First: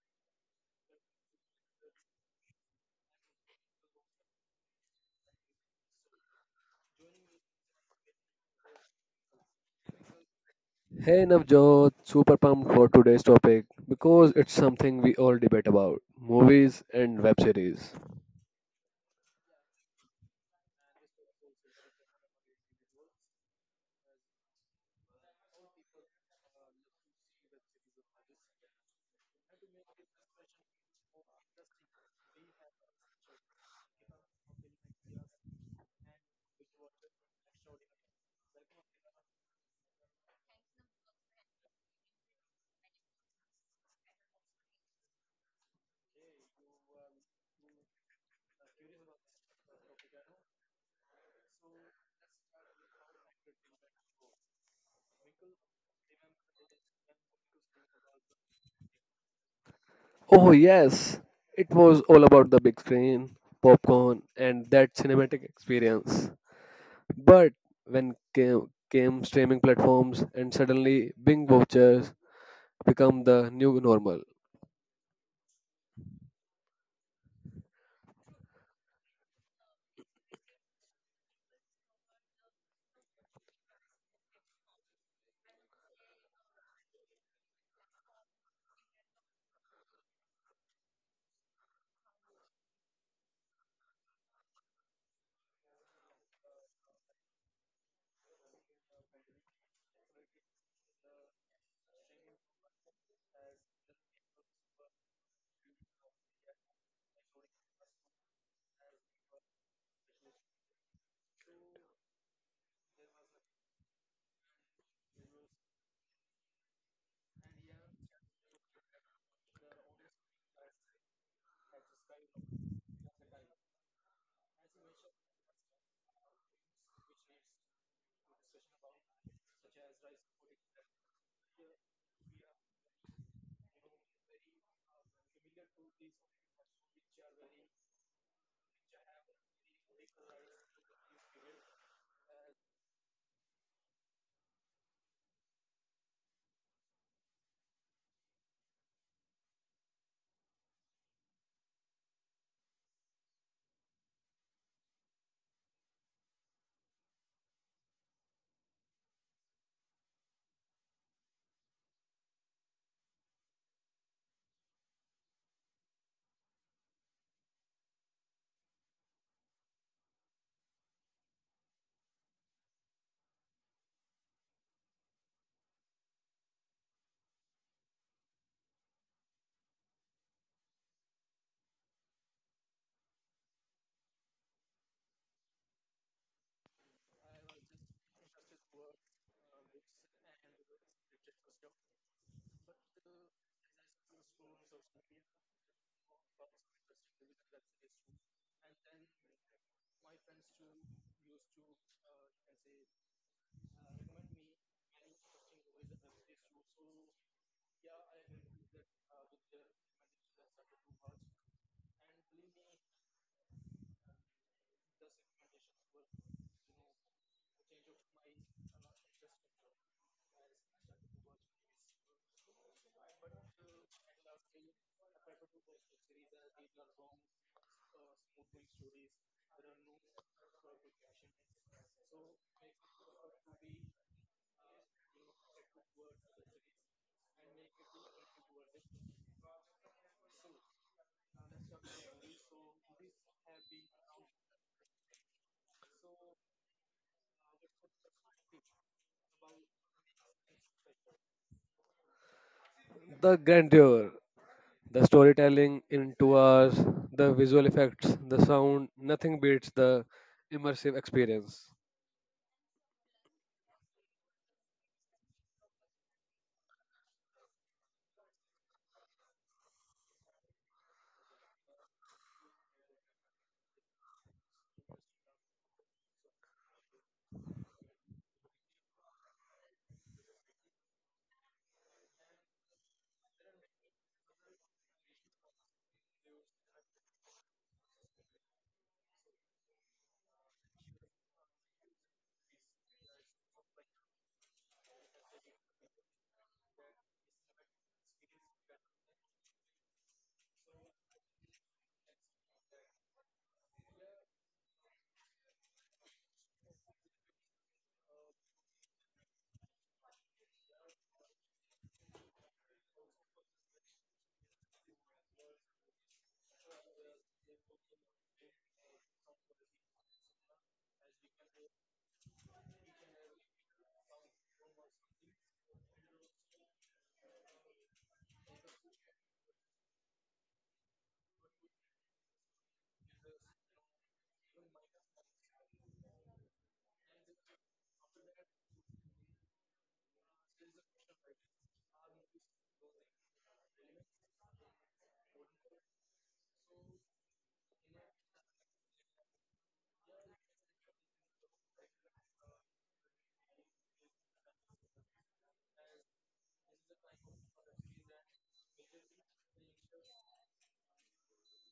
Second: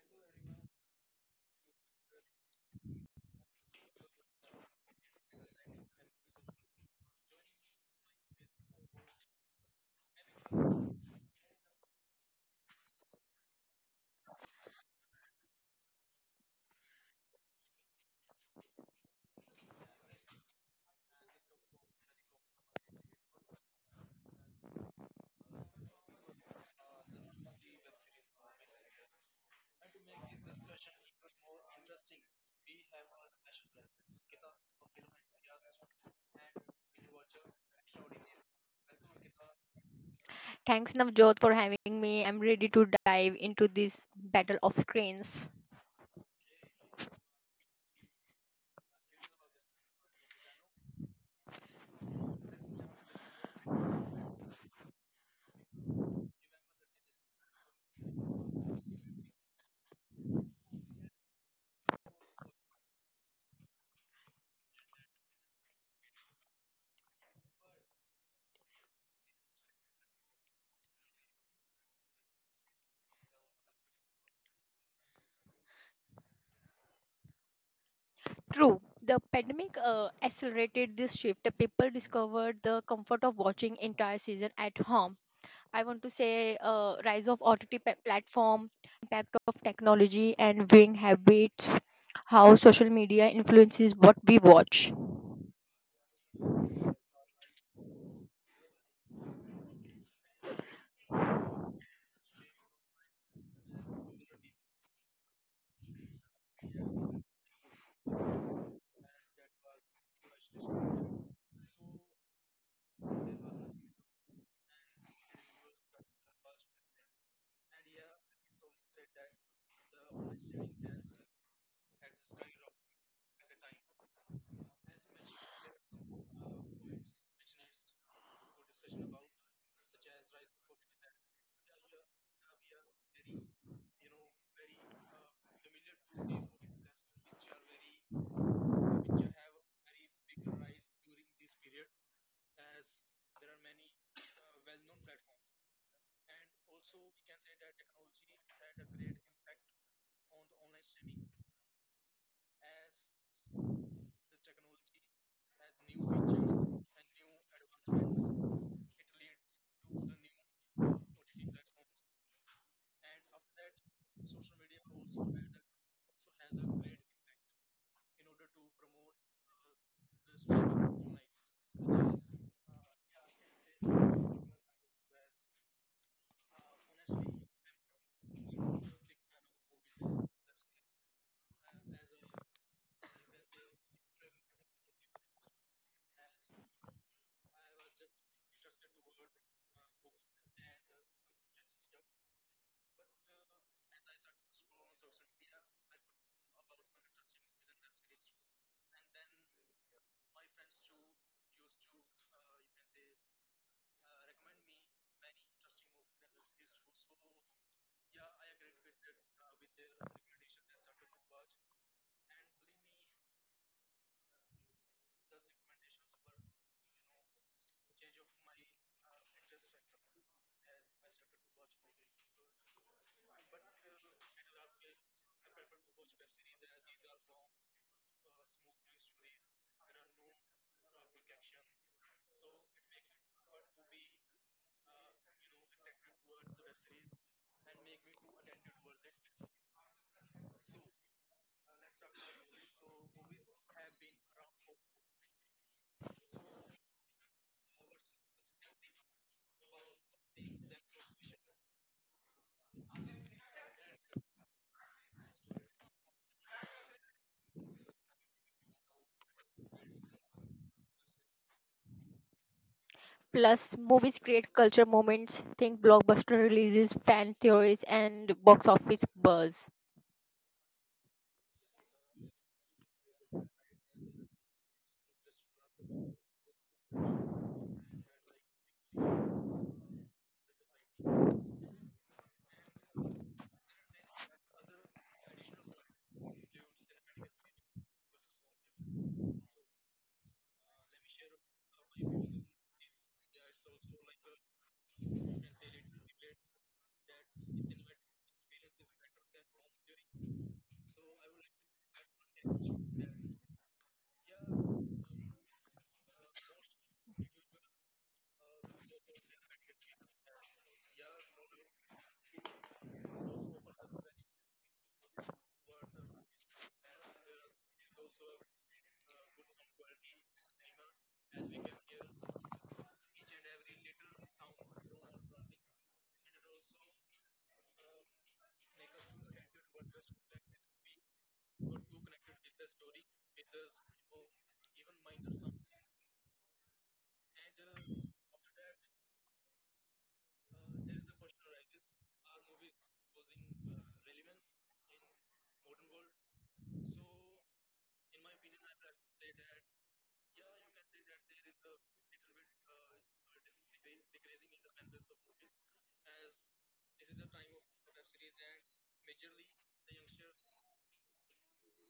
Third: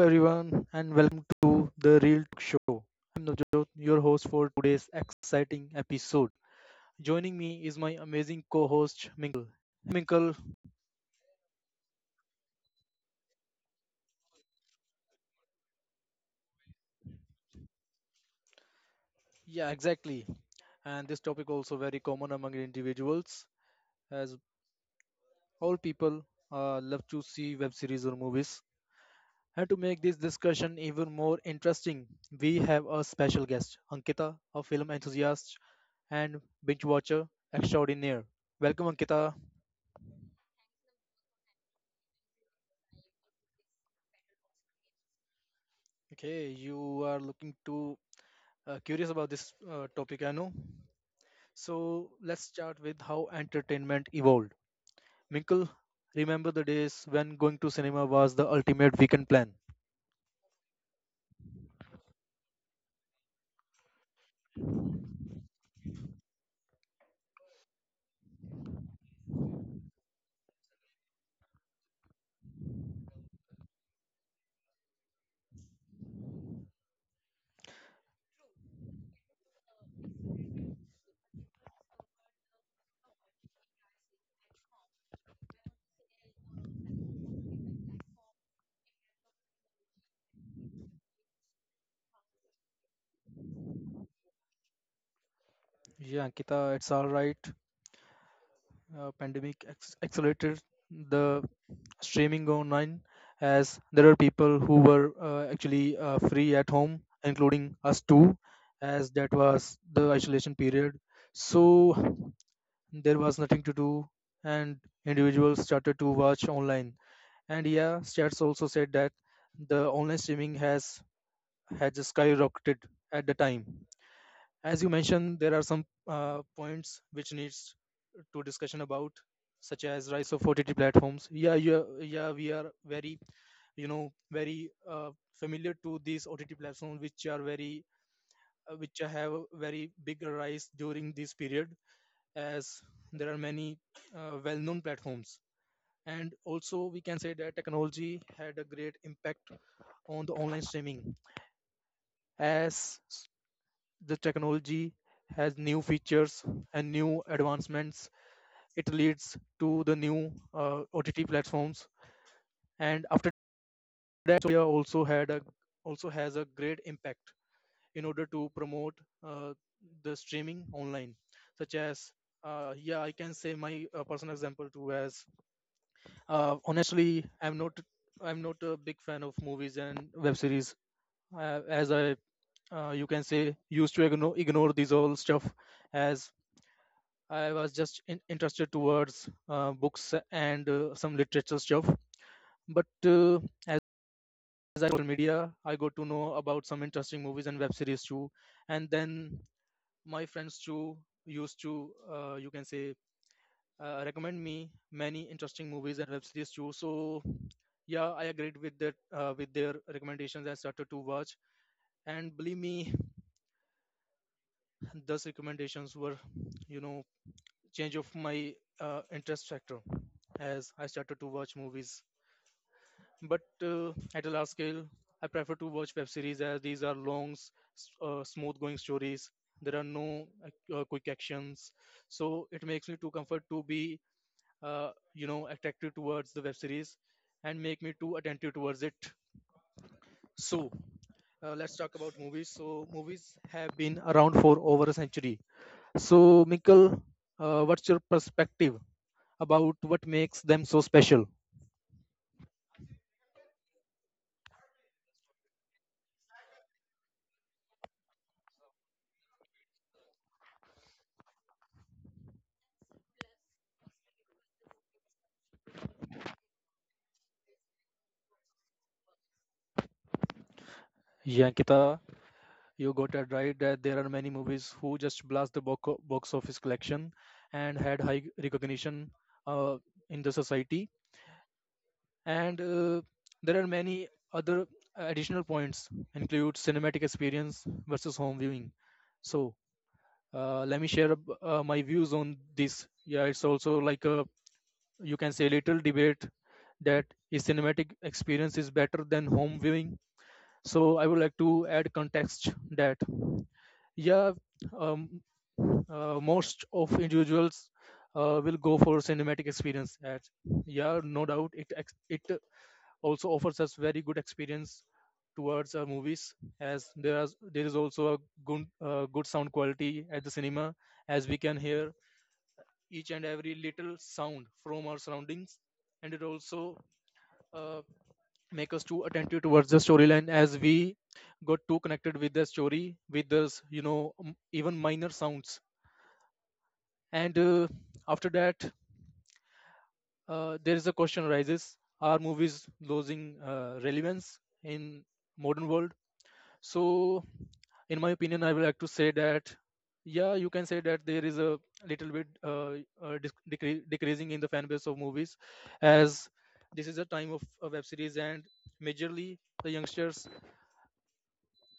everyone, and welcome to the Real Talk Show. I'm Navjot, your host for today's exciting episode. Joining me is my amazing co-host Minkle. Hey, Minkle. Hey Navjot, super pumped for today's topic because it's something we all debate about movies and web series. Yeah, exactly. And this topic also very common among individuals, as all people love to see web series or movies. And to make this discussion even more interesting, we have a special guest, Ankita, a film enthusiast and binge watcher extraordinaire. Welcome, Ankita. Thanks, Navjot, for having me. I'm ready to dive into this battle of screens. Okay, you are looking too curious about this topic, I know. So let's start with how entertainment evolved. Minkle, remember the days when going to cinema was the ultimate weekend plan? Oh, yes, it was all about the big screen, popcorn, and that cinematic experience. But when came streaming platforms and suddenly Bing vouchers become the new normal, True, the pandemic accelerated this shift. The People discovered the comfort of watching entire season at home. I want to say rise of OTT platform, impact of technology and viewing habits, how social media influences what we watch. Yeah, Ankita, it's all right. Pandemic accelerated the streaming online, as there are people who were actually free at home, including us too, as that was the isolation period. So there was nothing to do, and individuals started to watch online. And yeah, stats also said that the online streaming has skyrocketed at the time. As you mentioned, there are some points which needs to discussion about, such as rise of OTT platforms. Yeah, yeah, yeah, we are very, you know, very familiar to these OTT platforms, which are very which have a very big rise during this period, as there are many well-known platforms. And also we can say that technology had a great impact on the online streaming, as the technology has new features and new advancements. It leads to the new OTT platforms. And after that, we also had a also has a great impact in order to promote uh, the streaming online, such as yeah, I can say my personal example too. As honestly, I'm not a big fan of movies and web series, as I you can say used to ignore these all stuff, as I was just interested towards books and some literature stuff. But as I told media, I got to know about some interesting movies and web series too. And then my friends too used to you can say recommend me many interesting movies and web series too. So yeah, I agreed with that with their recommendations. I started to watch, and believe me, those recommendations were, you know, change of my interest factor, as I started to watch movies. But at a large scale, I prefer to watch web series, as these are long, smooth going stories. There are no quick actions, so it makes me too comfort to be you know, attractive towards the web series and make me too attentive towards it. So let's talk about movies. So movies have been around for over a century. So Mikkel, what's your perspective about what makes them so special? the grandeur, the storytelling in 2 hours, the visual effects, the sound, nothing beats the immersive experience. Plus, movies create culture moments. Think blockbuster releases, fan theories, and box office buzz. Yeah, Ankita, you got it right that there are many movies who just blast the box office collection and had high recognition uh, in the society. And there are many other additional points include cinematic experience versus home viewing. So let me share my views on this. Yeah, it's also like a, you can say, little debate that is cinematic experience is better than home viewing. So I would like to add context that yeah, um, most of individuals will go for cinematic experience at yeah, no doubt it also offers us very good experience towards our movies, as there are there is also a good good sound quality at the cinema, as we can hear each and every little sound from our surroundings. And it also uh, make us too attentive towards the storyline, as we got too connected with the story with those, you know, even minor sounds. And after that there is a question arises, are movies losing relevance in modern world? So in my opinion, I would like to say that yeah, you can say that there is a little bit uh, decreasing in the fan base of movies, as this is a time of web series, and majorly the youngsters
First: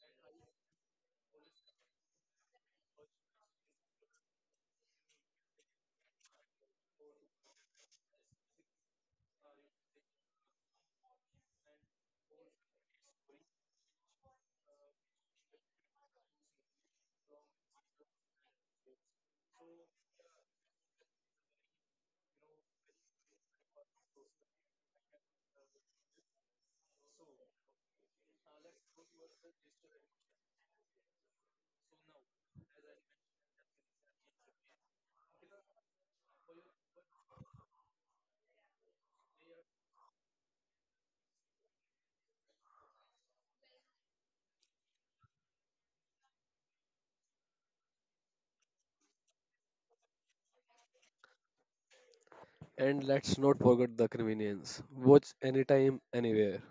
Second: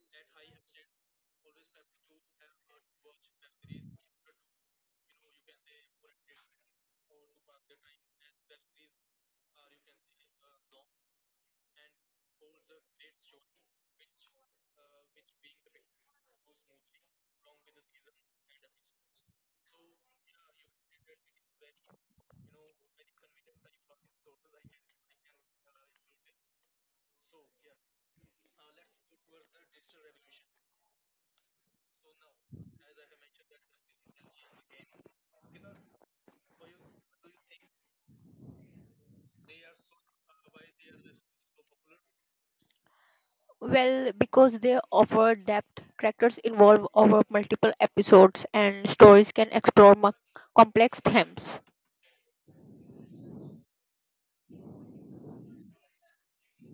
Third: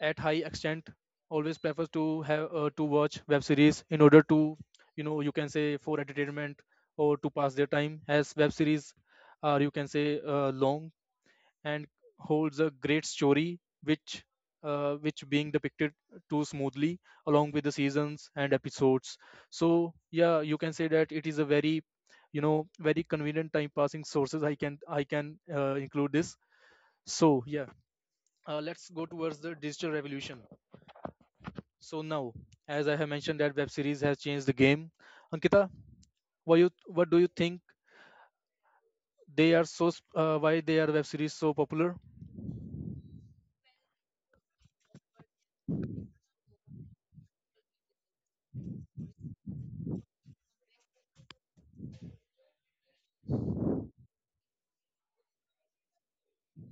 at high extent always prefer to have to watch web series in order to, you know, you can say for entertainment or to pass their time, as web series are, you can say, long and holds a great story which being depicted too smoothly along with the seasons and episodes. So yeah, you can say that it is a very, you know, very convenient time passing sources. I can include this. So yeah, let's go towards the digital revolution. So now, as I have mentioned that web series has changed the game, Ankita, why you what do you think, they are so why they are web series so popular? Well, because they offer depth, characters involve over multiple episodes, and stories can explore complex themes. And let's not forget the convenience. Watch anytime, anywhere.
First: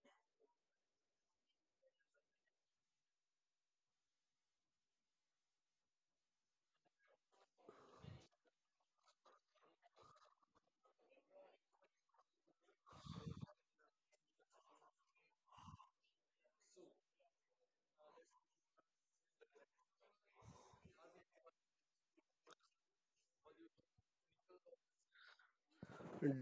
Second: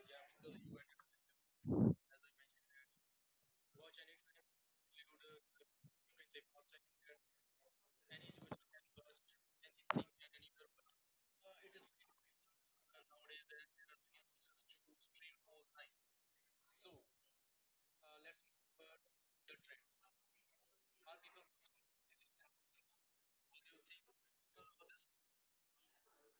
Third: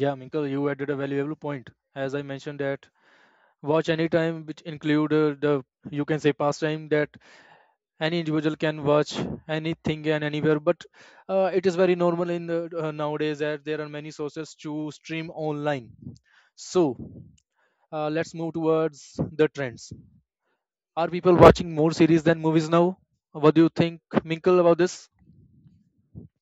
Yeah, Minkle, you added a valuable point. As I mentioned that watch anytime, which include the, you can say, pastime that any individual can watch anything and anywhere. But it is very normal in the, nowadays, that there are many sources to stream online. So let's move towards the trends. Are people watching more series than movies now? What do you think, Minkle, about this?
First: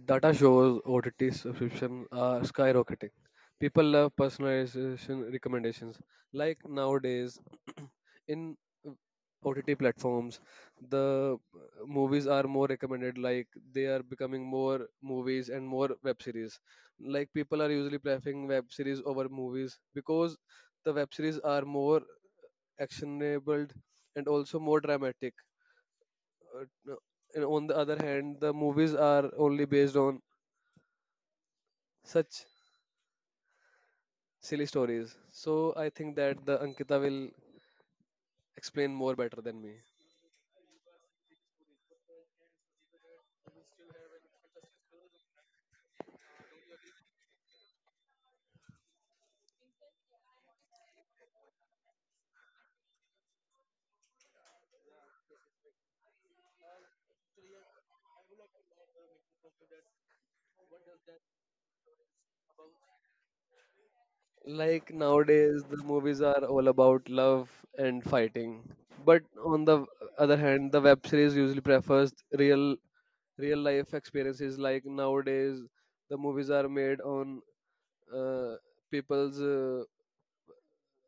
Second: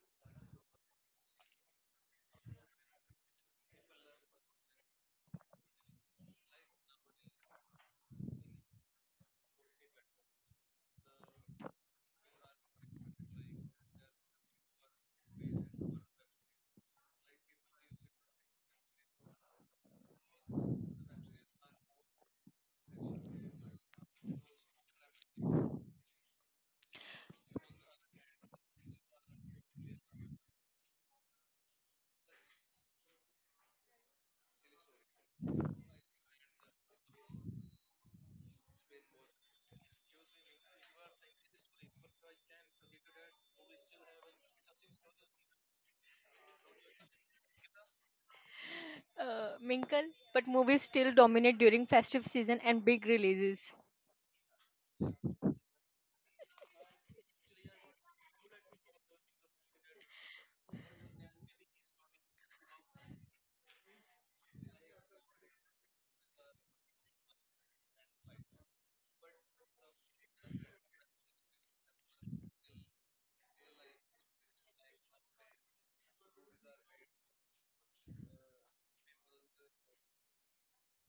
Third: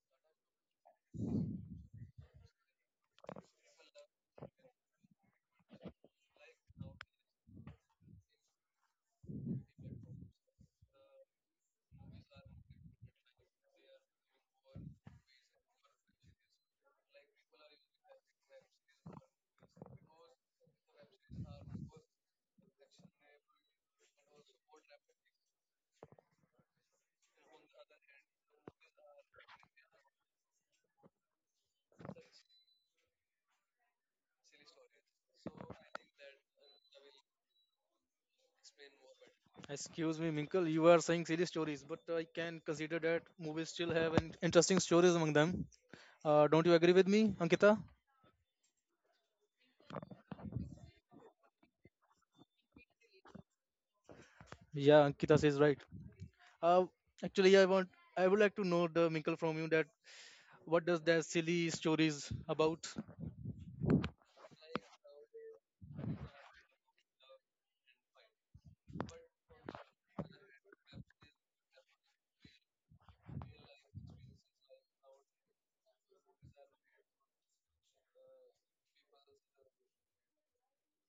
Data shows OTT subscriptions are skyrocketing. People love personalization recommendations. Like nowadays, in OTT platforms, the movies are more recommended. Like they are becoming more movies and more web series. Like people are usually preferring web series over movies because the web series are more actionable and also more dramatic. No. And on the other hand, the movies are only based on such silly stories. So I think that the Ankita will explain more better than me. Excuse me, Minkle, you are saying series stories, but I can consider that movies still have an interesting stories among them. Don't you agree with me, Ankita? Minkle, but movies still dominate during festive season and big releases. Yeah, Ankita says right. Uh, Actually, I would like to know the Minkle from you that what does that silly stories about? Like nowadays, the movies are all about love and fighting. But on the other hand, the web series usually prefers real life experiences. Like nowadays, the movies are made on uh, people's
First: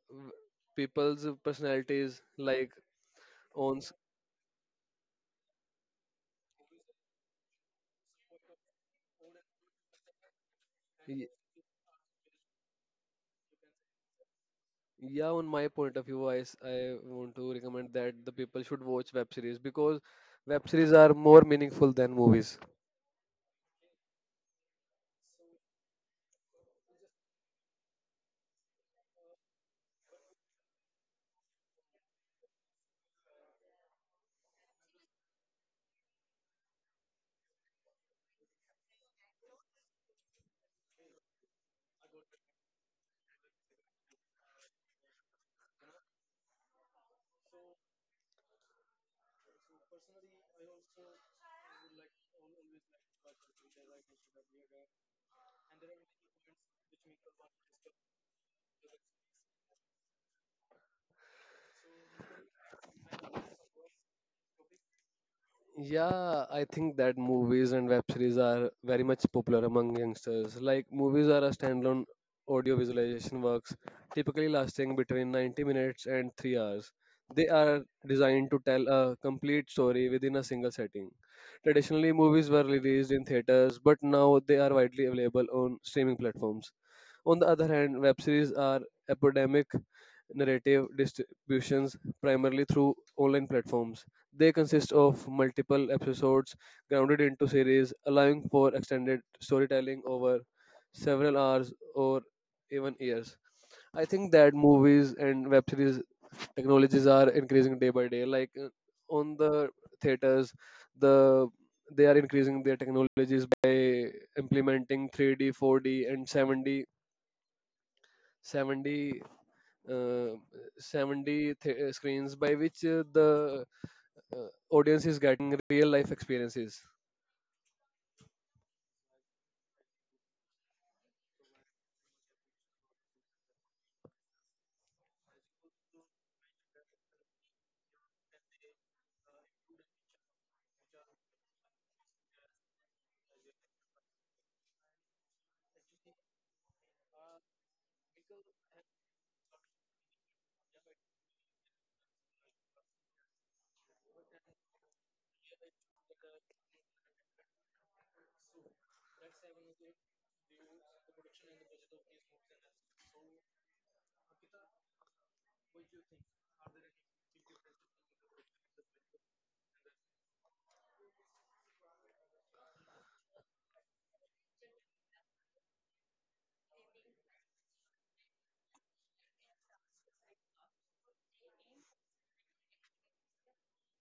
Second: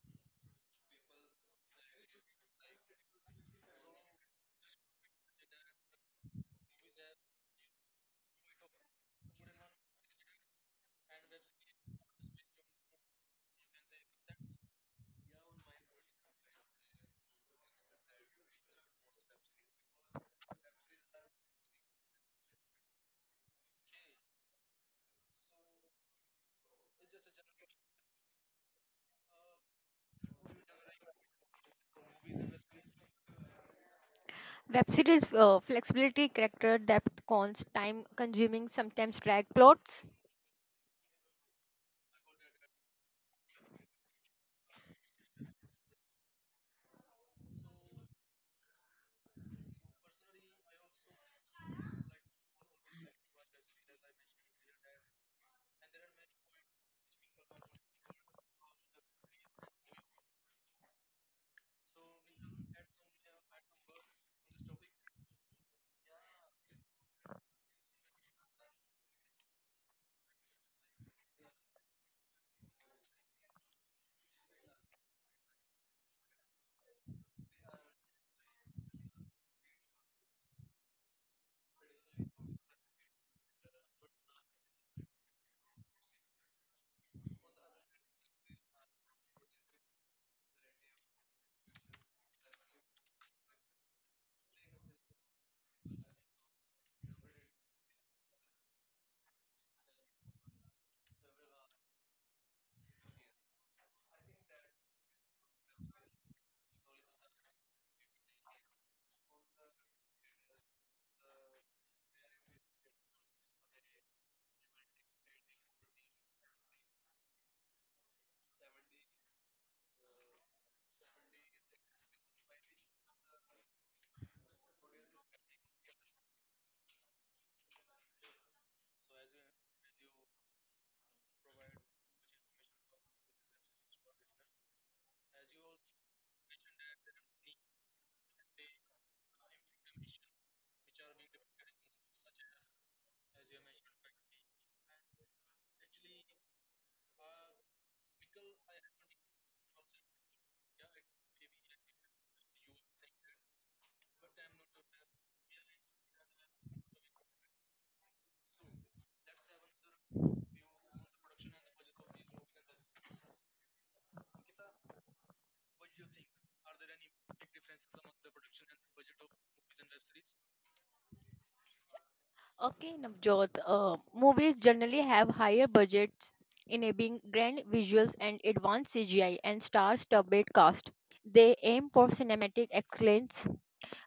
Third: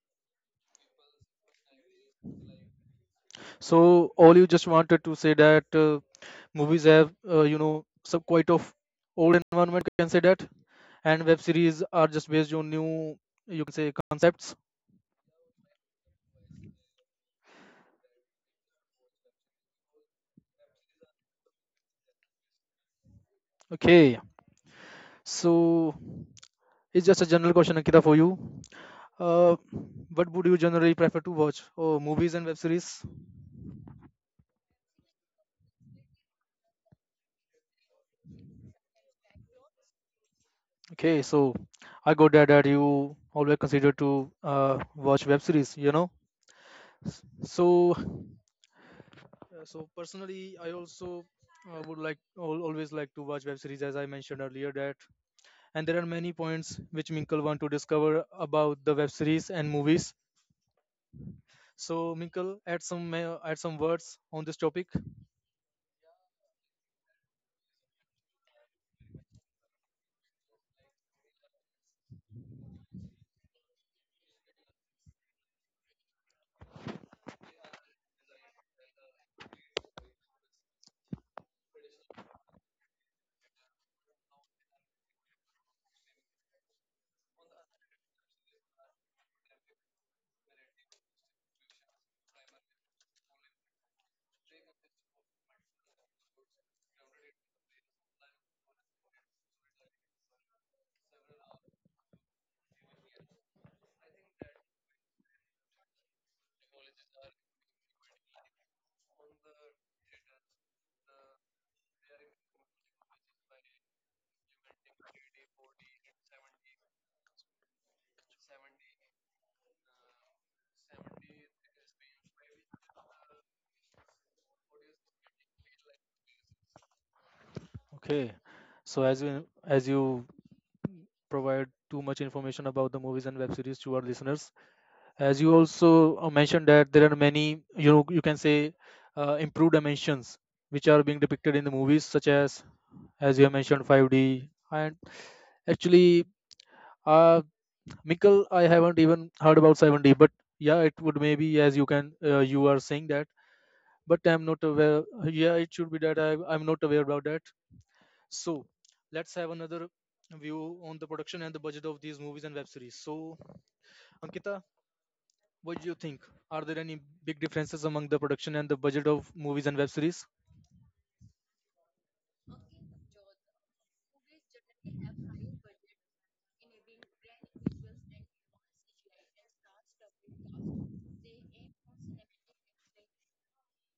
w- people's personalities, like on s- So all you just wanted to say that movies have you know, some quite of old environment, you can say that, and y- web series are just based on new, you can say, concepts. yeah, on my point of view, I want to recommend that the people should watch web series because web series are more meaningful than movies. Okay, so it's just a general question, Akita, for you. Uh, what would you generally prefer to watch? Oh, movies and web series. Web series, flexibility, character depth, cons, time consuming, sometimes drag plots. Okay, so I got that you always consider to watch web series, you know. So, so personally, I also would like always like to watch web series, as I mentioned earlier that. And there are many points which Minkle want to discover about the web series and movies. So, Minkle, add some add some words on this topic. Yeah, I think that movies and web series are very much popular among youngsters. Like, movies are a standalone audio visualization works, typically lasting between 90 minutes and 3 hours. They are designed to tell a complete story within a single setting. Traditionally, movies were released in theaters, but now they are widely available on streaming platforms. On the other hand, web series are epidemic narrative distributions primarily through online platforms. They consist of multiple episodes grounded into series, allowing for extended storytelling over several hours or even years. I think that movies and web series technologies are increasing day by day. Like on the theaters, the they are increasing their technologies by implementing 3D, 4D, and 7D uh, 70 screens by which the audience is getting real life experiences. Okay, so as you provide too much information about the movies and web series to our listeners, as you also mentioned that there are many, you know, you can say improved dimensions which are being depicted in the movies, such as you have mentioned 5d and actually uh Mikkel, I haven't even heard about 7d. But yeah, it would maybe, as you can you are saying that, but I'm not aware. Yeah, it should be that I'm not aware about that. So let's have another view on the production and the budget of these movies and web series. So Ankita, what do you think? Are there any big differences among the production and the budget of movies and web series? Okay, Navjot, movies generally have higher budgets, enabling grand visuals and advanced CGI and star-studded cast. They aim for cinematic excellence.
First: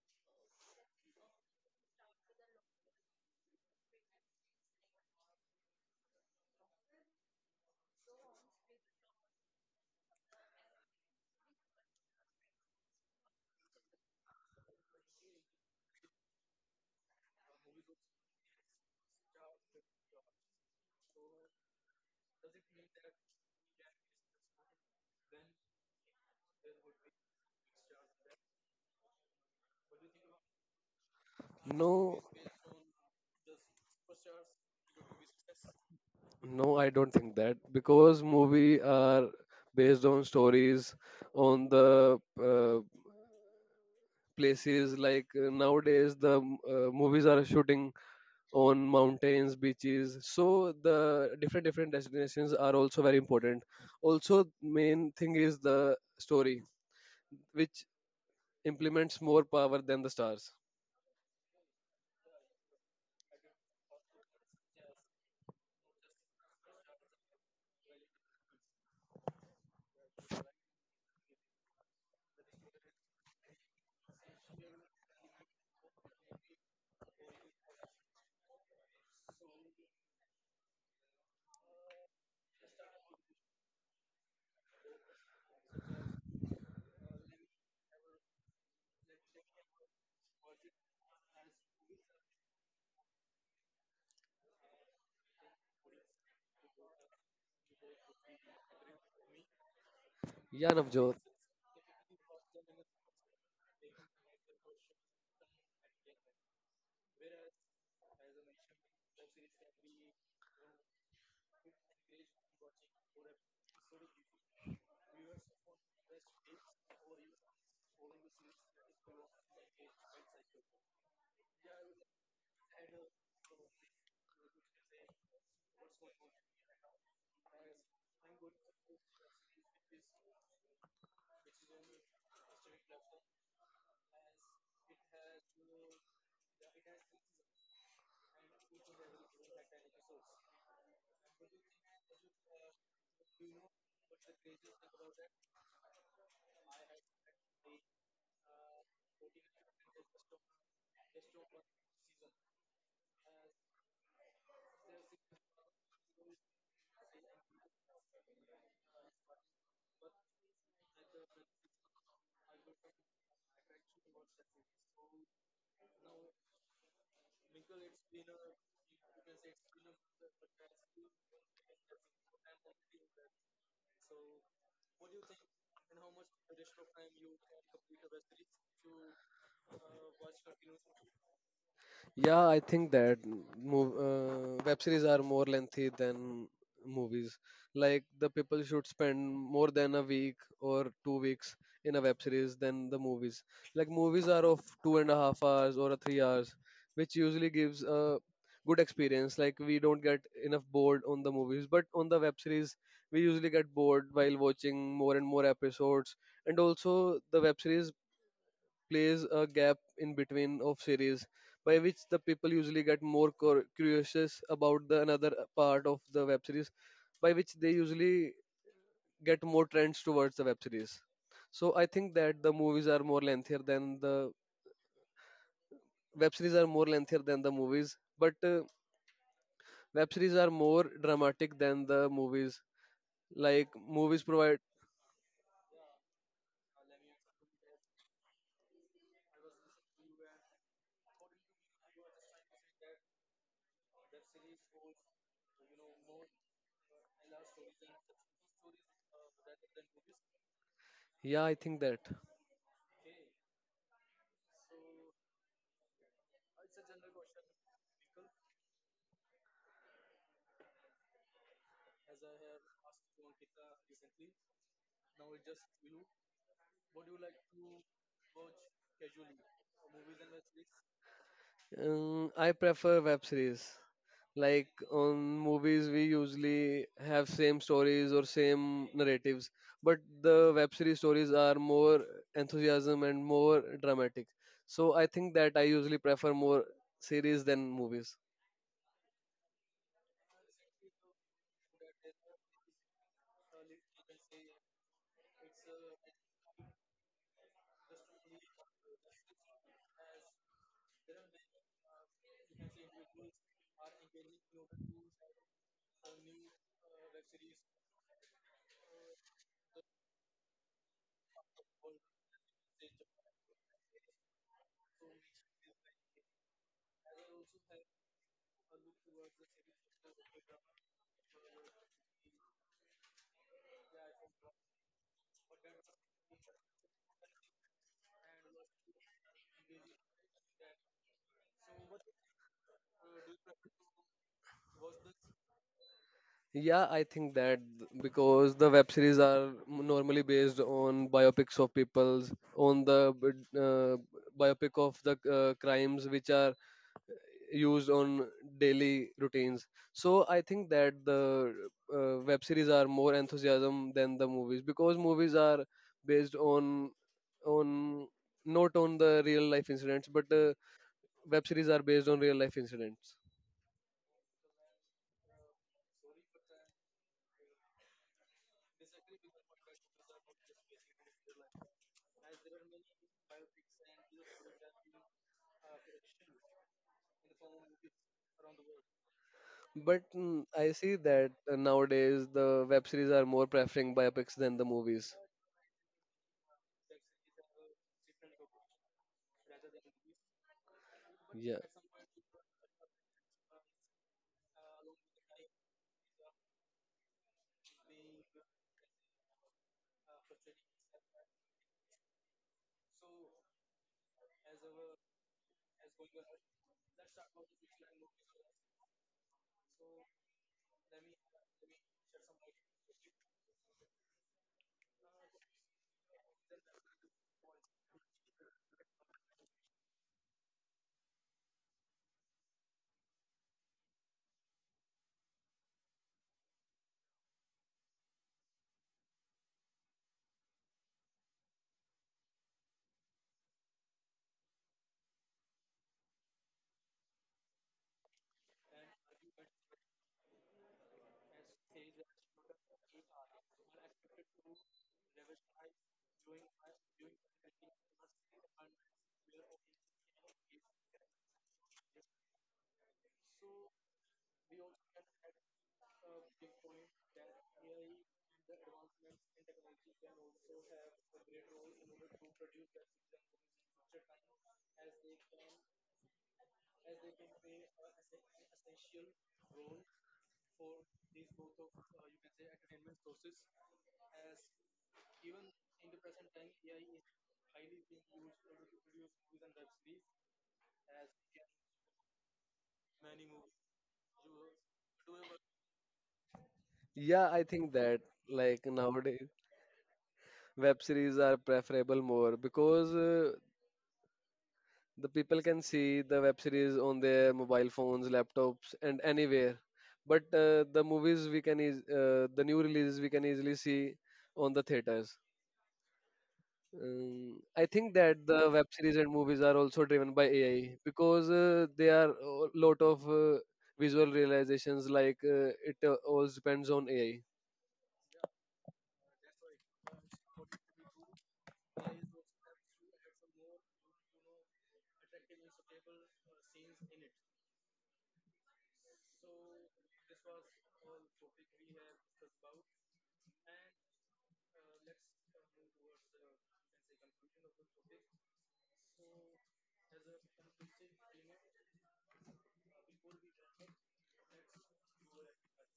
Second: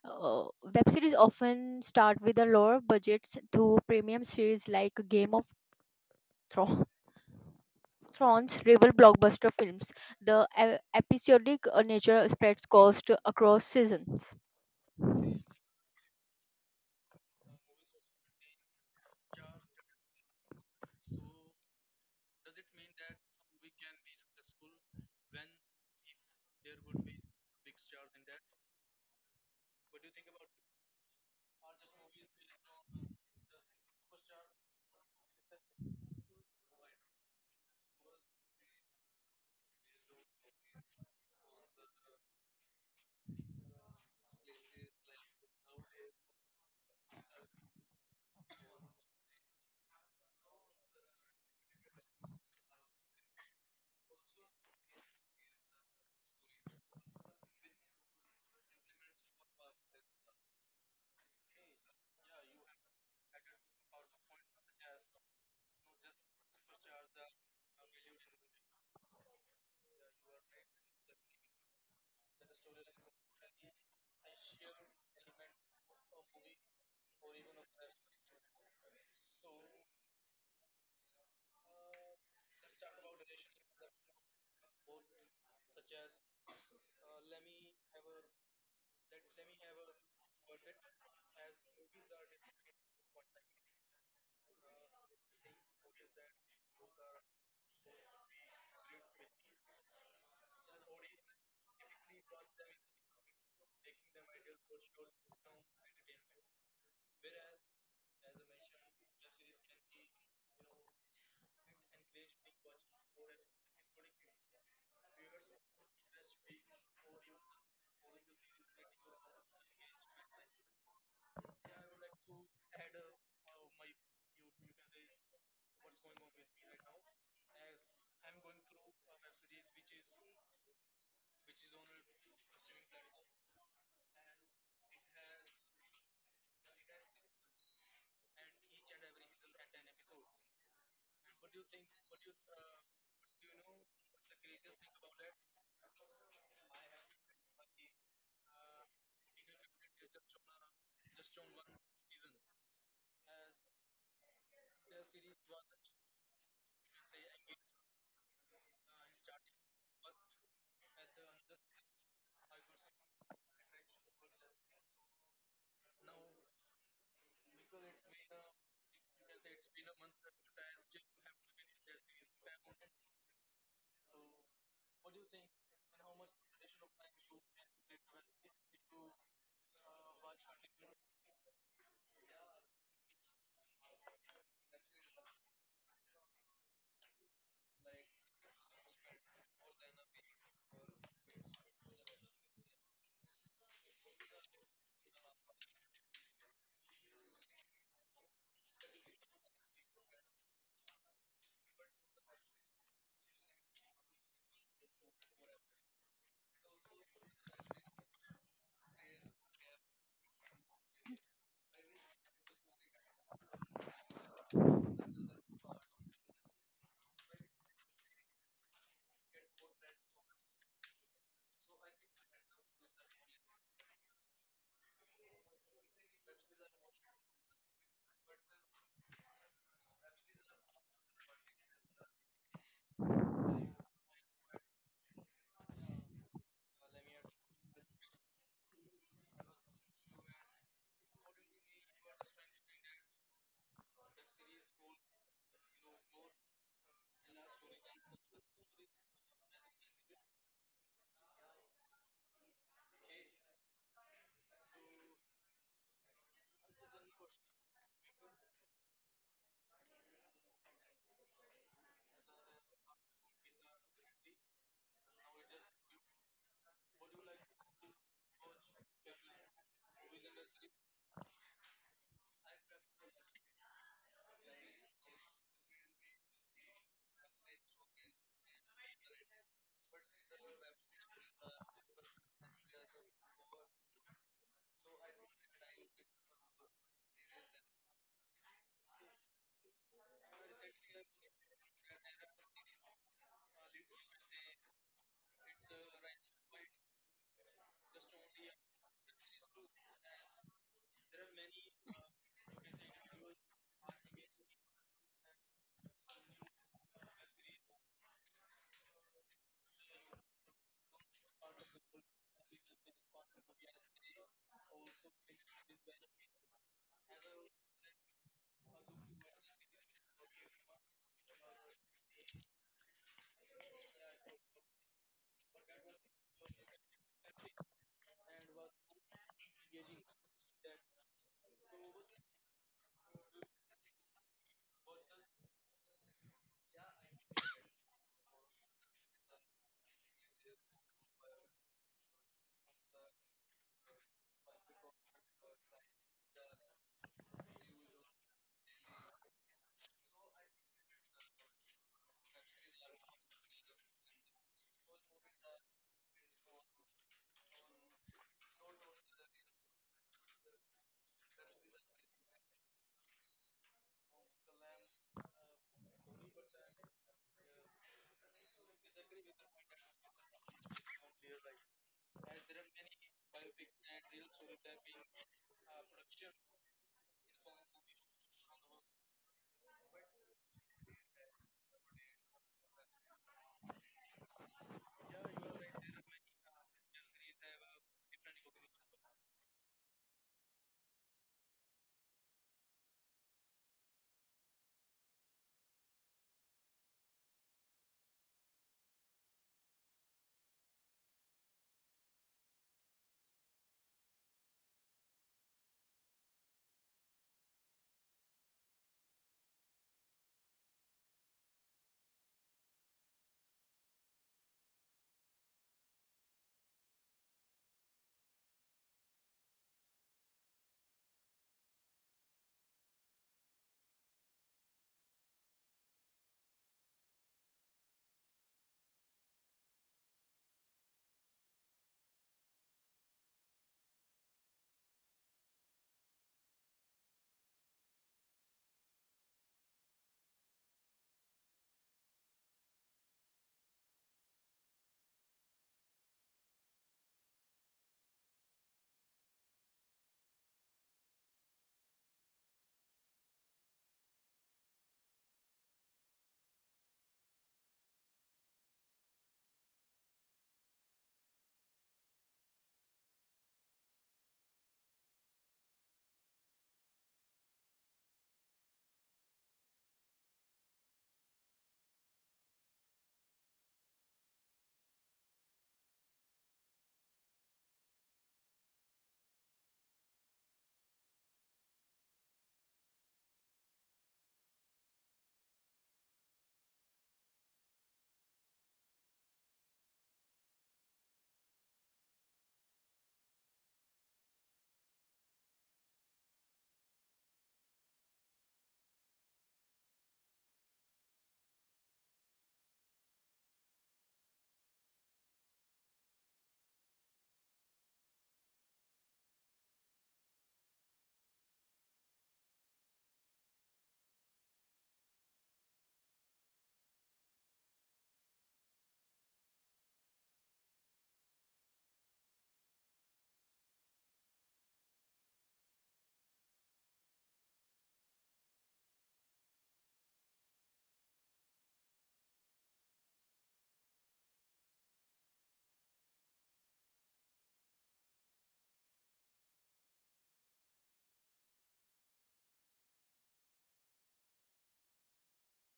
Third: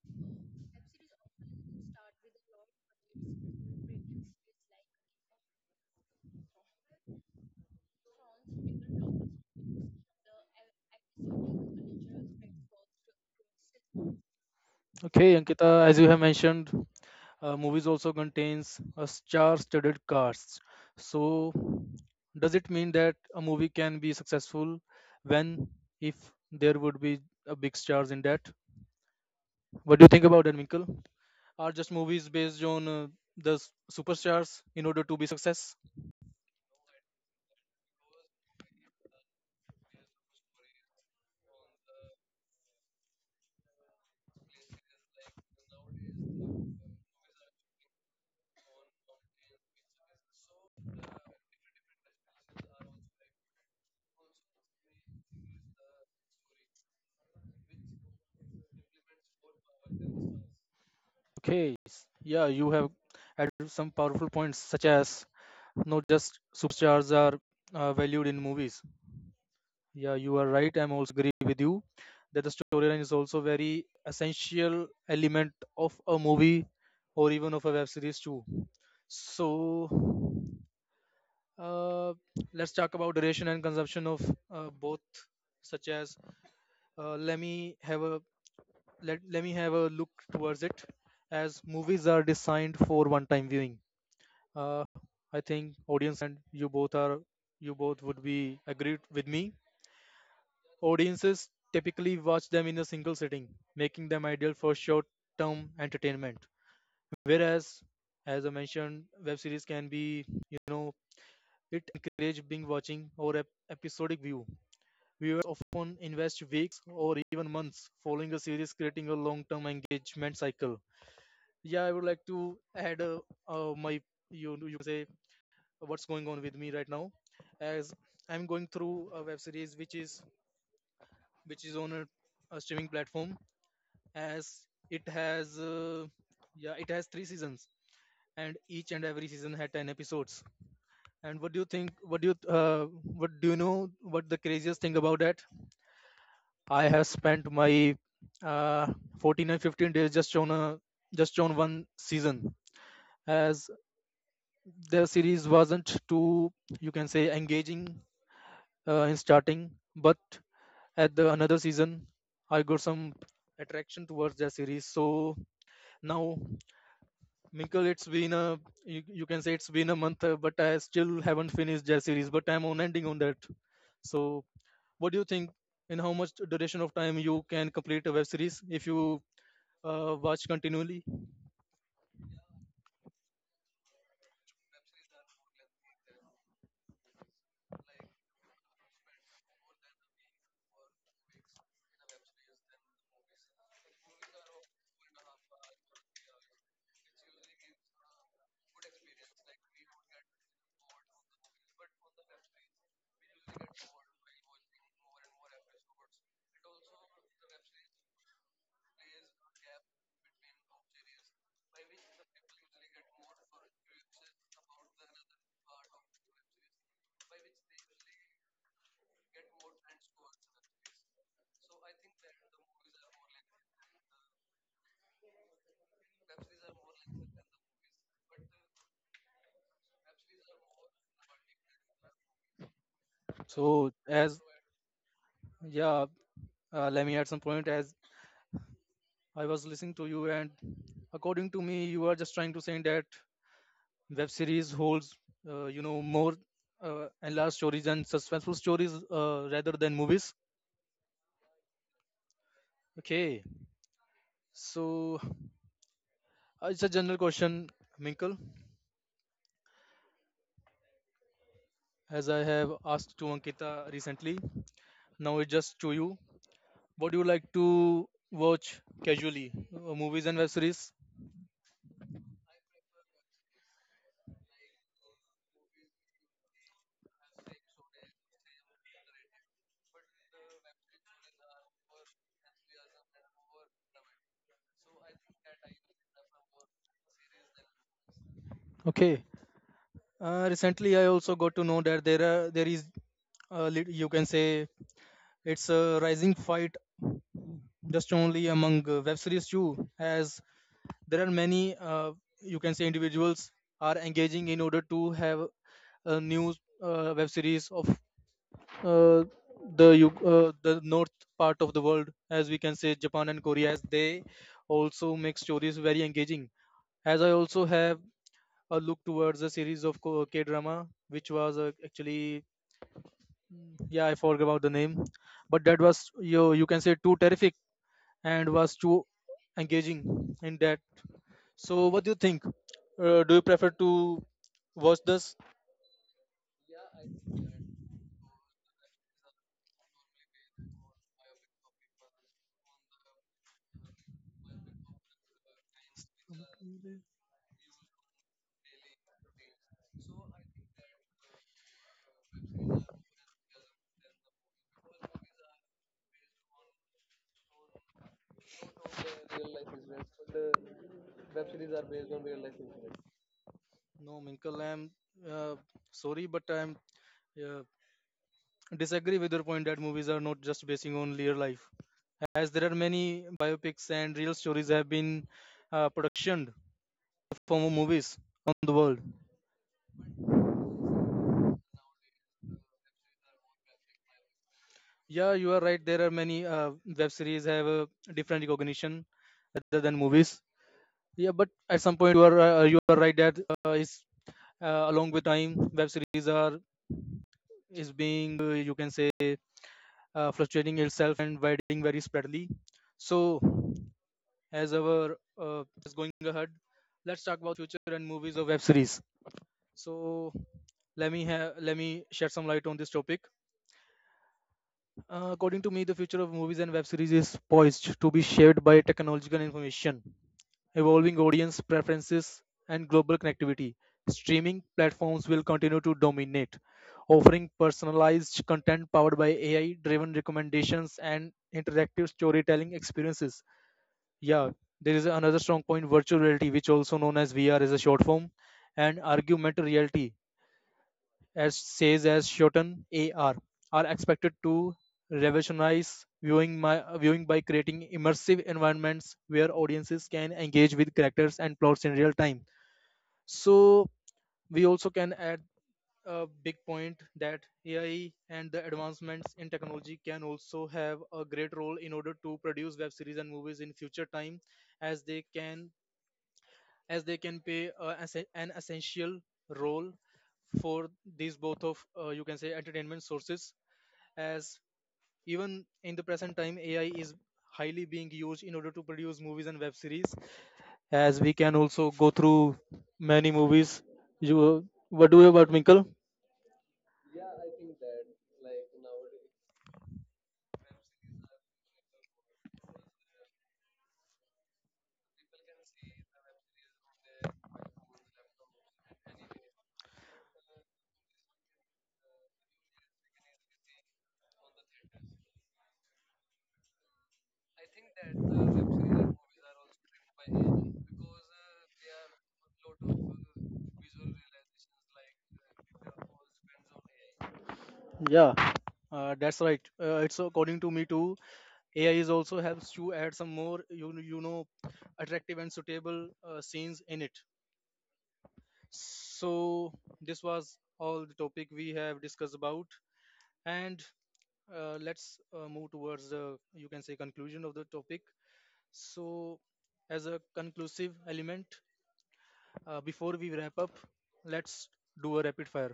Web series often start with a lower budgets to premium series like Game of Thro- Thrones, rival blockbuster films. The episodic nature spreads cost across seasons. Okay, Ankita, as you have mentioned, movies also contains a star-studded cast. So, does it mean that a movie can be successful when, if there would be a big stars in that? What do you think about that, Minkle? Are just no movies based on the superstars in order to be success? no I don't think that because movie are based on stories, on the uh, places, like nowadays the movies are shooting on mountains, beaches, so the different different destinations are also very important. Also, main thing is the story, which implements more power than the stars. Okay, yeah, you have added some powerful points, such as not just superstars are valued in movies. Yeah, you are right. I'm also agree with you that the storyline is also very essential element of a movie or even of a web series too. So, uh, let's talk about duration and consumption of both, such as uh, let me have a let me have a look towards it, as movies are designed for one time viewing. Uh, I think audience and you both would be agreed with me. Yeah, Navjot. Audiences typically watch them in a single sitting, making them ideal for short-term entertainment. Whereas, as I mentioned, web series can be, you know, it encourage being watching or episodic view. Viewers often invest weeks or even months following a series, creating a long-term engagement cycle. Yeah, I would like to add my you can say, what's going on with me right now. As I'm going through a web series which is on a streaming platform. As it has yeah, it has three seasons, and each and every season had 10 episodes. And what do you think, what do you know, what the craziest thing about that? I have spent my uh, 14 and 15 days just on a just on one season, as the series wasn't too, you can say, engaging in starting, but at the another season, I got some attraction towards that series. So now, Minkle, it's been a you can say it's been a month, but I still haven't finished that series. But I'm on ending on that. So what do you think? In how much duration of time you can complete a web series if you watch continually? Yeah, I think that mov web series are more lengthy than movies. Like the people should spend more than a week or 2 weeks in a web series than the movies. Like movies are of 2.5 hours or a 3 hours, which usually gives a good experience. Like we don't get enough bored on the movies, but on the web series we usually get bored while watching more and more episodes. And also the web series plays a gap in between of series, by which the people usually get more curious about the another part of the web series, by which they usually get more trends towards the web series. So I think that the movies are more lengthier than the web series are more lengthier than the movies, but web series are more dramatic than the movies, like So movies as provide. yeah, Let me add some point as I was listening to you, and according to me, you are just trying to say that web series holds you know more enlarged stories and suspenseful stories rather than movies. Yeah, I think that. Okay, so it's a general question, Minkle, as I have asked to Ankita recently. Now it's just to you. What do you like to watch casually, movies and web series? I prefer web series. Like on movies, we usually have same stories or same narratives, but the web series stories are more enthusiasm and more dramatic. So I think that I usually prefer more series than movies. Okay, recently I also got to know that there is a you can say it's a rising fight just only among web series too, as there are many you can say individuals are engaging in order to have a new web series of uh, the the north part of the world, as we can say Japan and Korea, as they also make stories very engaging. As I also have a look towards a series of K drama, which was actually yeah, I forgot about the name, but that was you can say too terrific and was too engaging in that. So, what do you think? Do you prefer to watch this? Yeah, I think that because the web series are normally based on biopics of people's, on the uh, biopic of the crimes which are used on daily routines. So I think that the web series are more enthusiasm than the movies because movies are based on not on the real life incidents, but web series are based on real life incidents. No, Minkle, I'm uh, sorry, but I'm uh, disagree with your point that movies are not just basing on real life, as there are many biopics and real stories have been productioned in the form of movies on the world. But I see that nowadays the web series are more preferring biopics than the movies. Yeah, you are right. There are many web series have a different recognition rather than movies. Yeah, but Yeah, at some point you are right that is along with time web series are is being you can say frustrating itself and widening very spreadly. So as our is going ahead, let's talk about future and movies of web series. So let me shed some light on this topic. According to me, the future of movies and web series is poised to be shaped by technological information, evolving audience preferences, and global connectivity. Streaming platforms will continue to dominate, offering personalized content powered by AI driven recommendations and interactive storytelling experiences. Yeah, there is another strong point, virtual reality, which also known as VR, is a short form, and augmented reality, as says as Shoten AR, are expected to revolutionize viewing my viewing by creating immersive environments where audiences can engage with characters and plots in real time. So we also can add a big point that AI and the advancements in technology can also have a great role in order to produce web series and movies in future time, as they can as they can play an essential role for these both of you can say entertainment sources. As even in the present time, AI is highly being used in order to produce movies and web series, as we can also go through many movies. You, what do you about, Minkle? yeah, I think that, like, nowadays. Web series are preferable more because the people can see the web series on their mobile phones, laptops, and anywhere, but the movies we can the new releases we can easily see on the theaters. I think that the web series and movies are also driven by AI because there are a lot of visual realizations, like it all depends on AI. Yeah, that's right. It's according to me too. AI is also helps to add some more you know attractive and suitable scenes in it. So, this was all the topic we have discussed about, and let's move towards the you can say conclusion of the topic. So, as a conclusive element, before we wrap up, let's do a rapid fire.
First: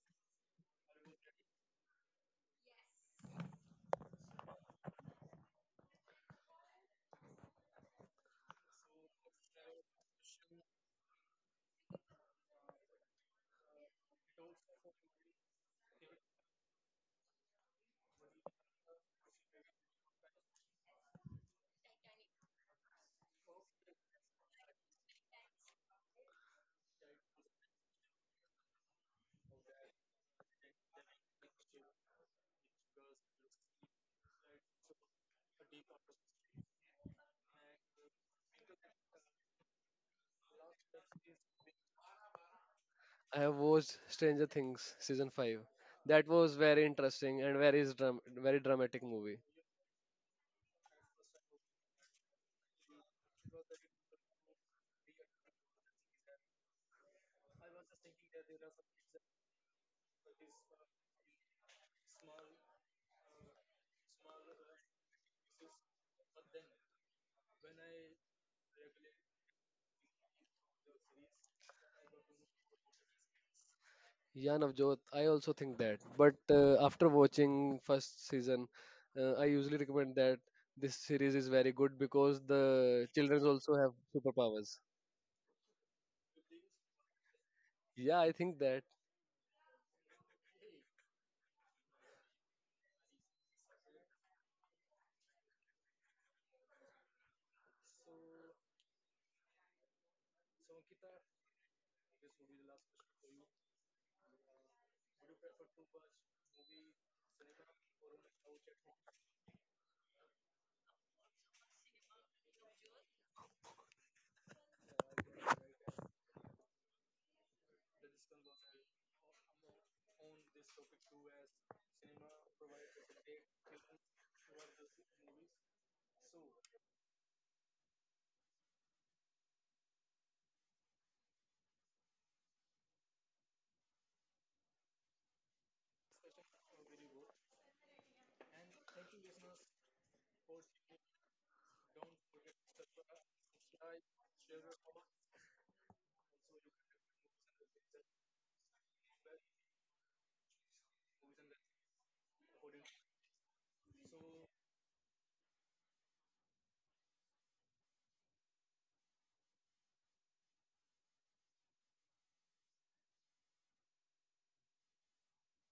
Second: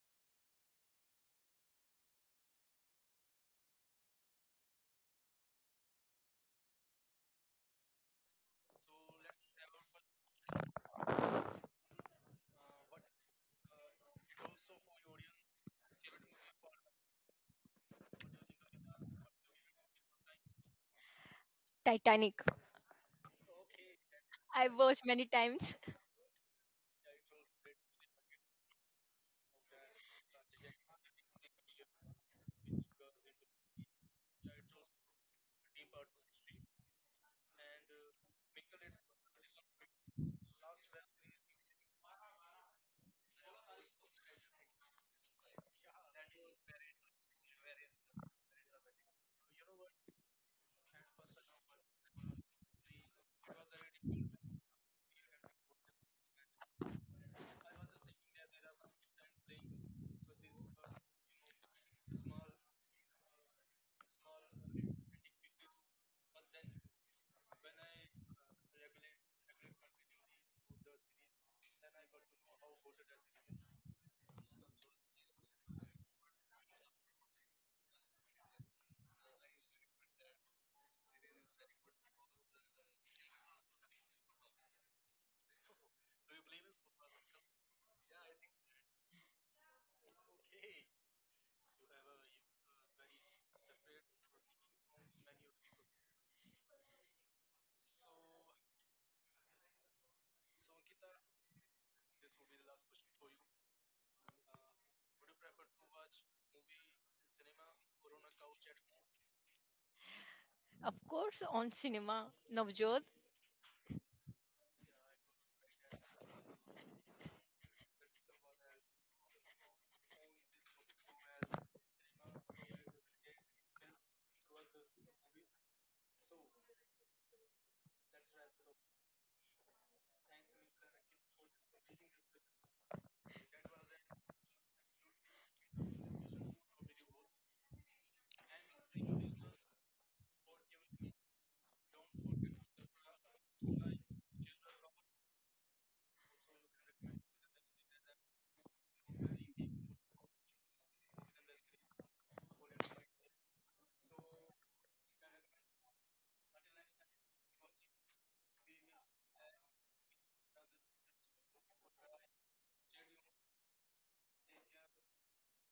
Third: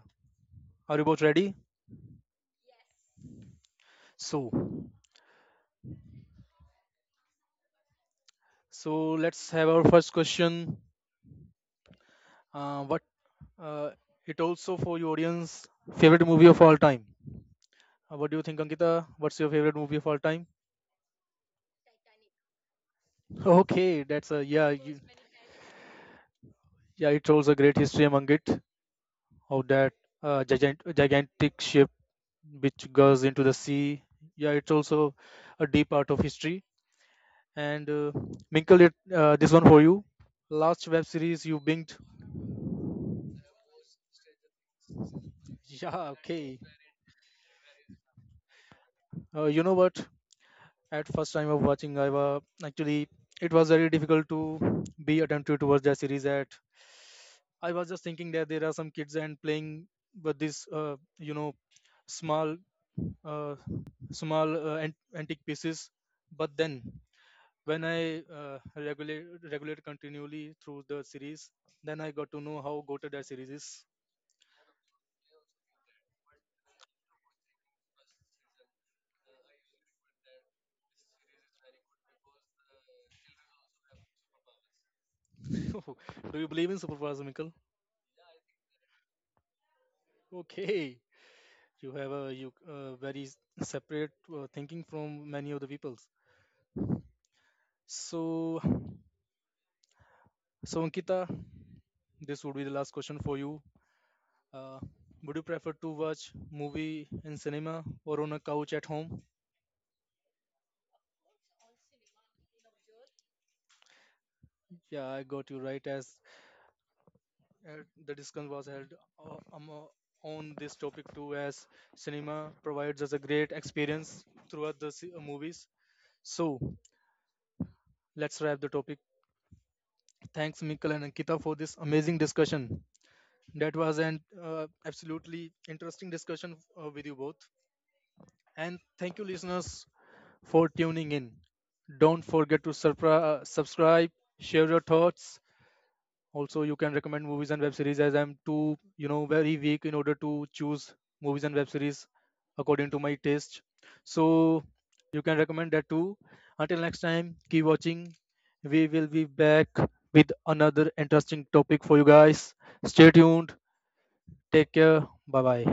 Are you both ready? So, so let's have our first question. What uh, it also for your audience favorite movie of all time? What do you think, Ankita? What's your favorite movie of all time? Titanic. Okay, that's a I yeah. You, watched many times. yeah, it holds a great history among it, of that gigantic ship which goes into the sea. Yeah, it's also a deep part of history. And Minkle, this one for you. Last web series you binged. I have watched Stranger Things season five. Yeah, That was okay. very interesting and very very dramatic movie. You know what? At first time of watching, I was actually it was very difficult to be attentive towards that series. At I was just thinking that there are some kids and playing with this, you know, small uh, small antique pieces. But then, when I regulate continually through the series, then I got to know how goated that series is. Yeah, Navjot, I also think that. But after watching first season, I usually recommend that this series is very good because the children also have superpowers. Do you believe in superpowers, Michael? Yeah, I think that. Okay, you have a you very separate thinking from many of the peoples. So, so Ankita, this would be the last question for you. Uh, would you prefer to watch movie in cinema or on a couch at home? Of course, on cinema. Navjot, Yeah, I got you right as the discussion was held on this topic too, as cinema provides us a great experience throughout the movies. So let's wrap the topic. Thanks, Mikkel and Ankita, for this amazing discussion. That was an absolutely interesting discussion with you both. And thank you, listeners, for tuning in. Don't forget to subscribe, share your thoughts. Also, you can recommend movies and web series, as I'm too, you know, very weak in order to choose movies and web series according to my taste. So you can recommend that too. Until next time, keep watching. We will be back with another interesting topic for you guys. Stay tuned. Take care. Bye bye.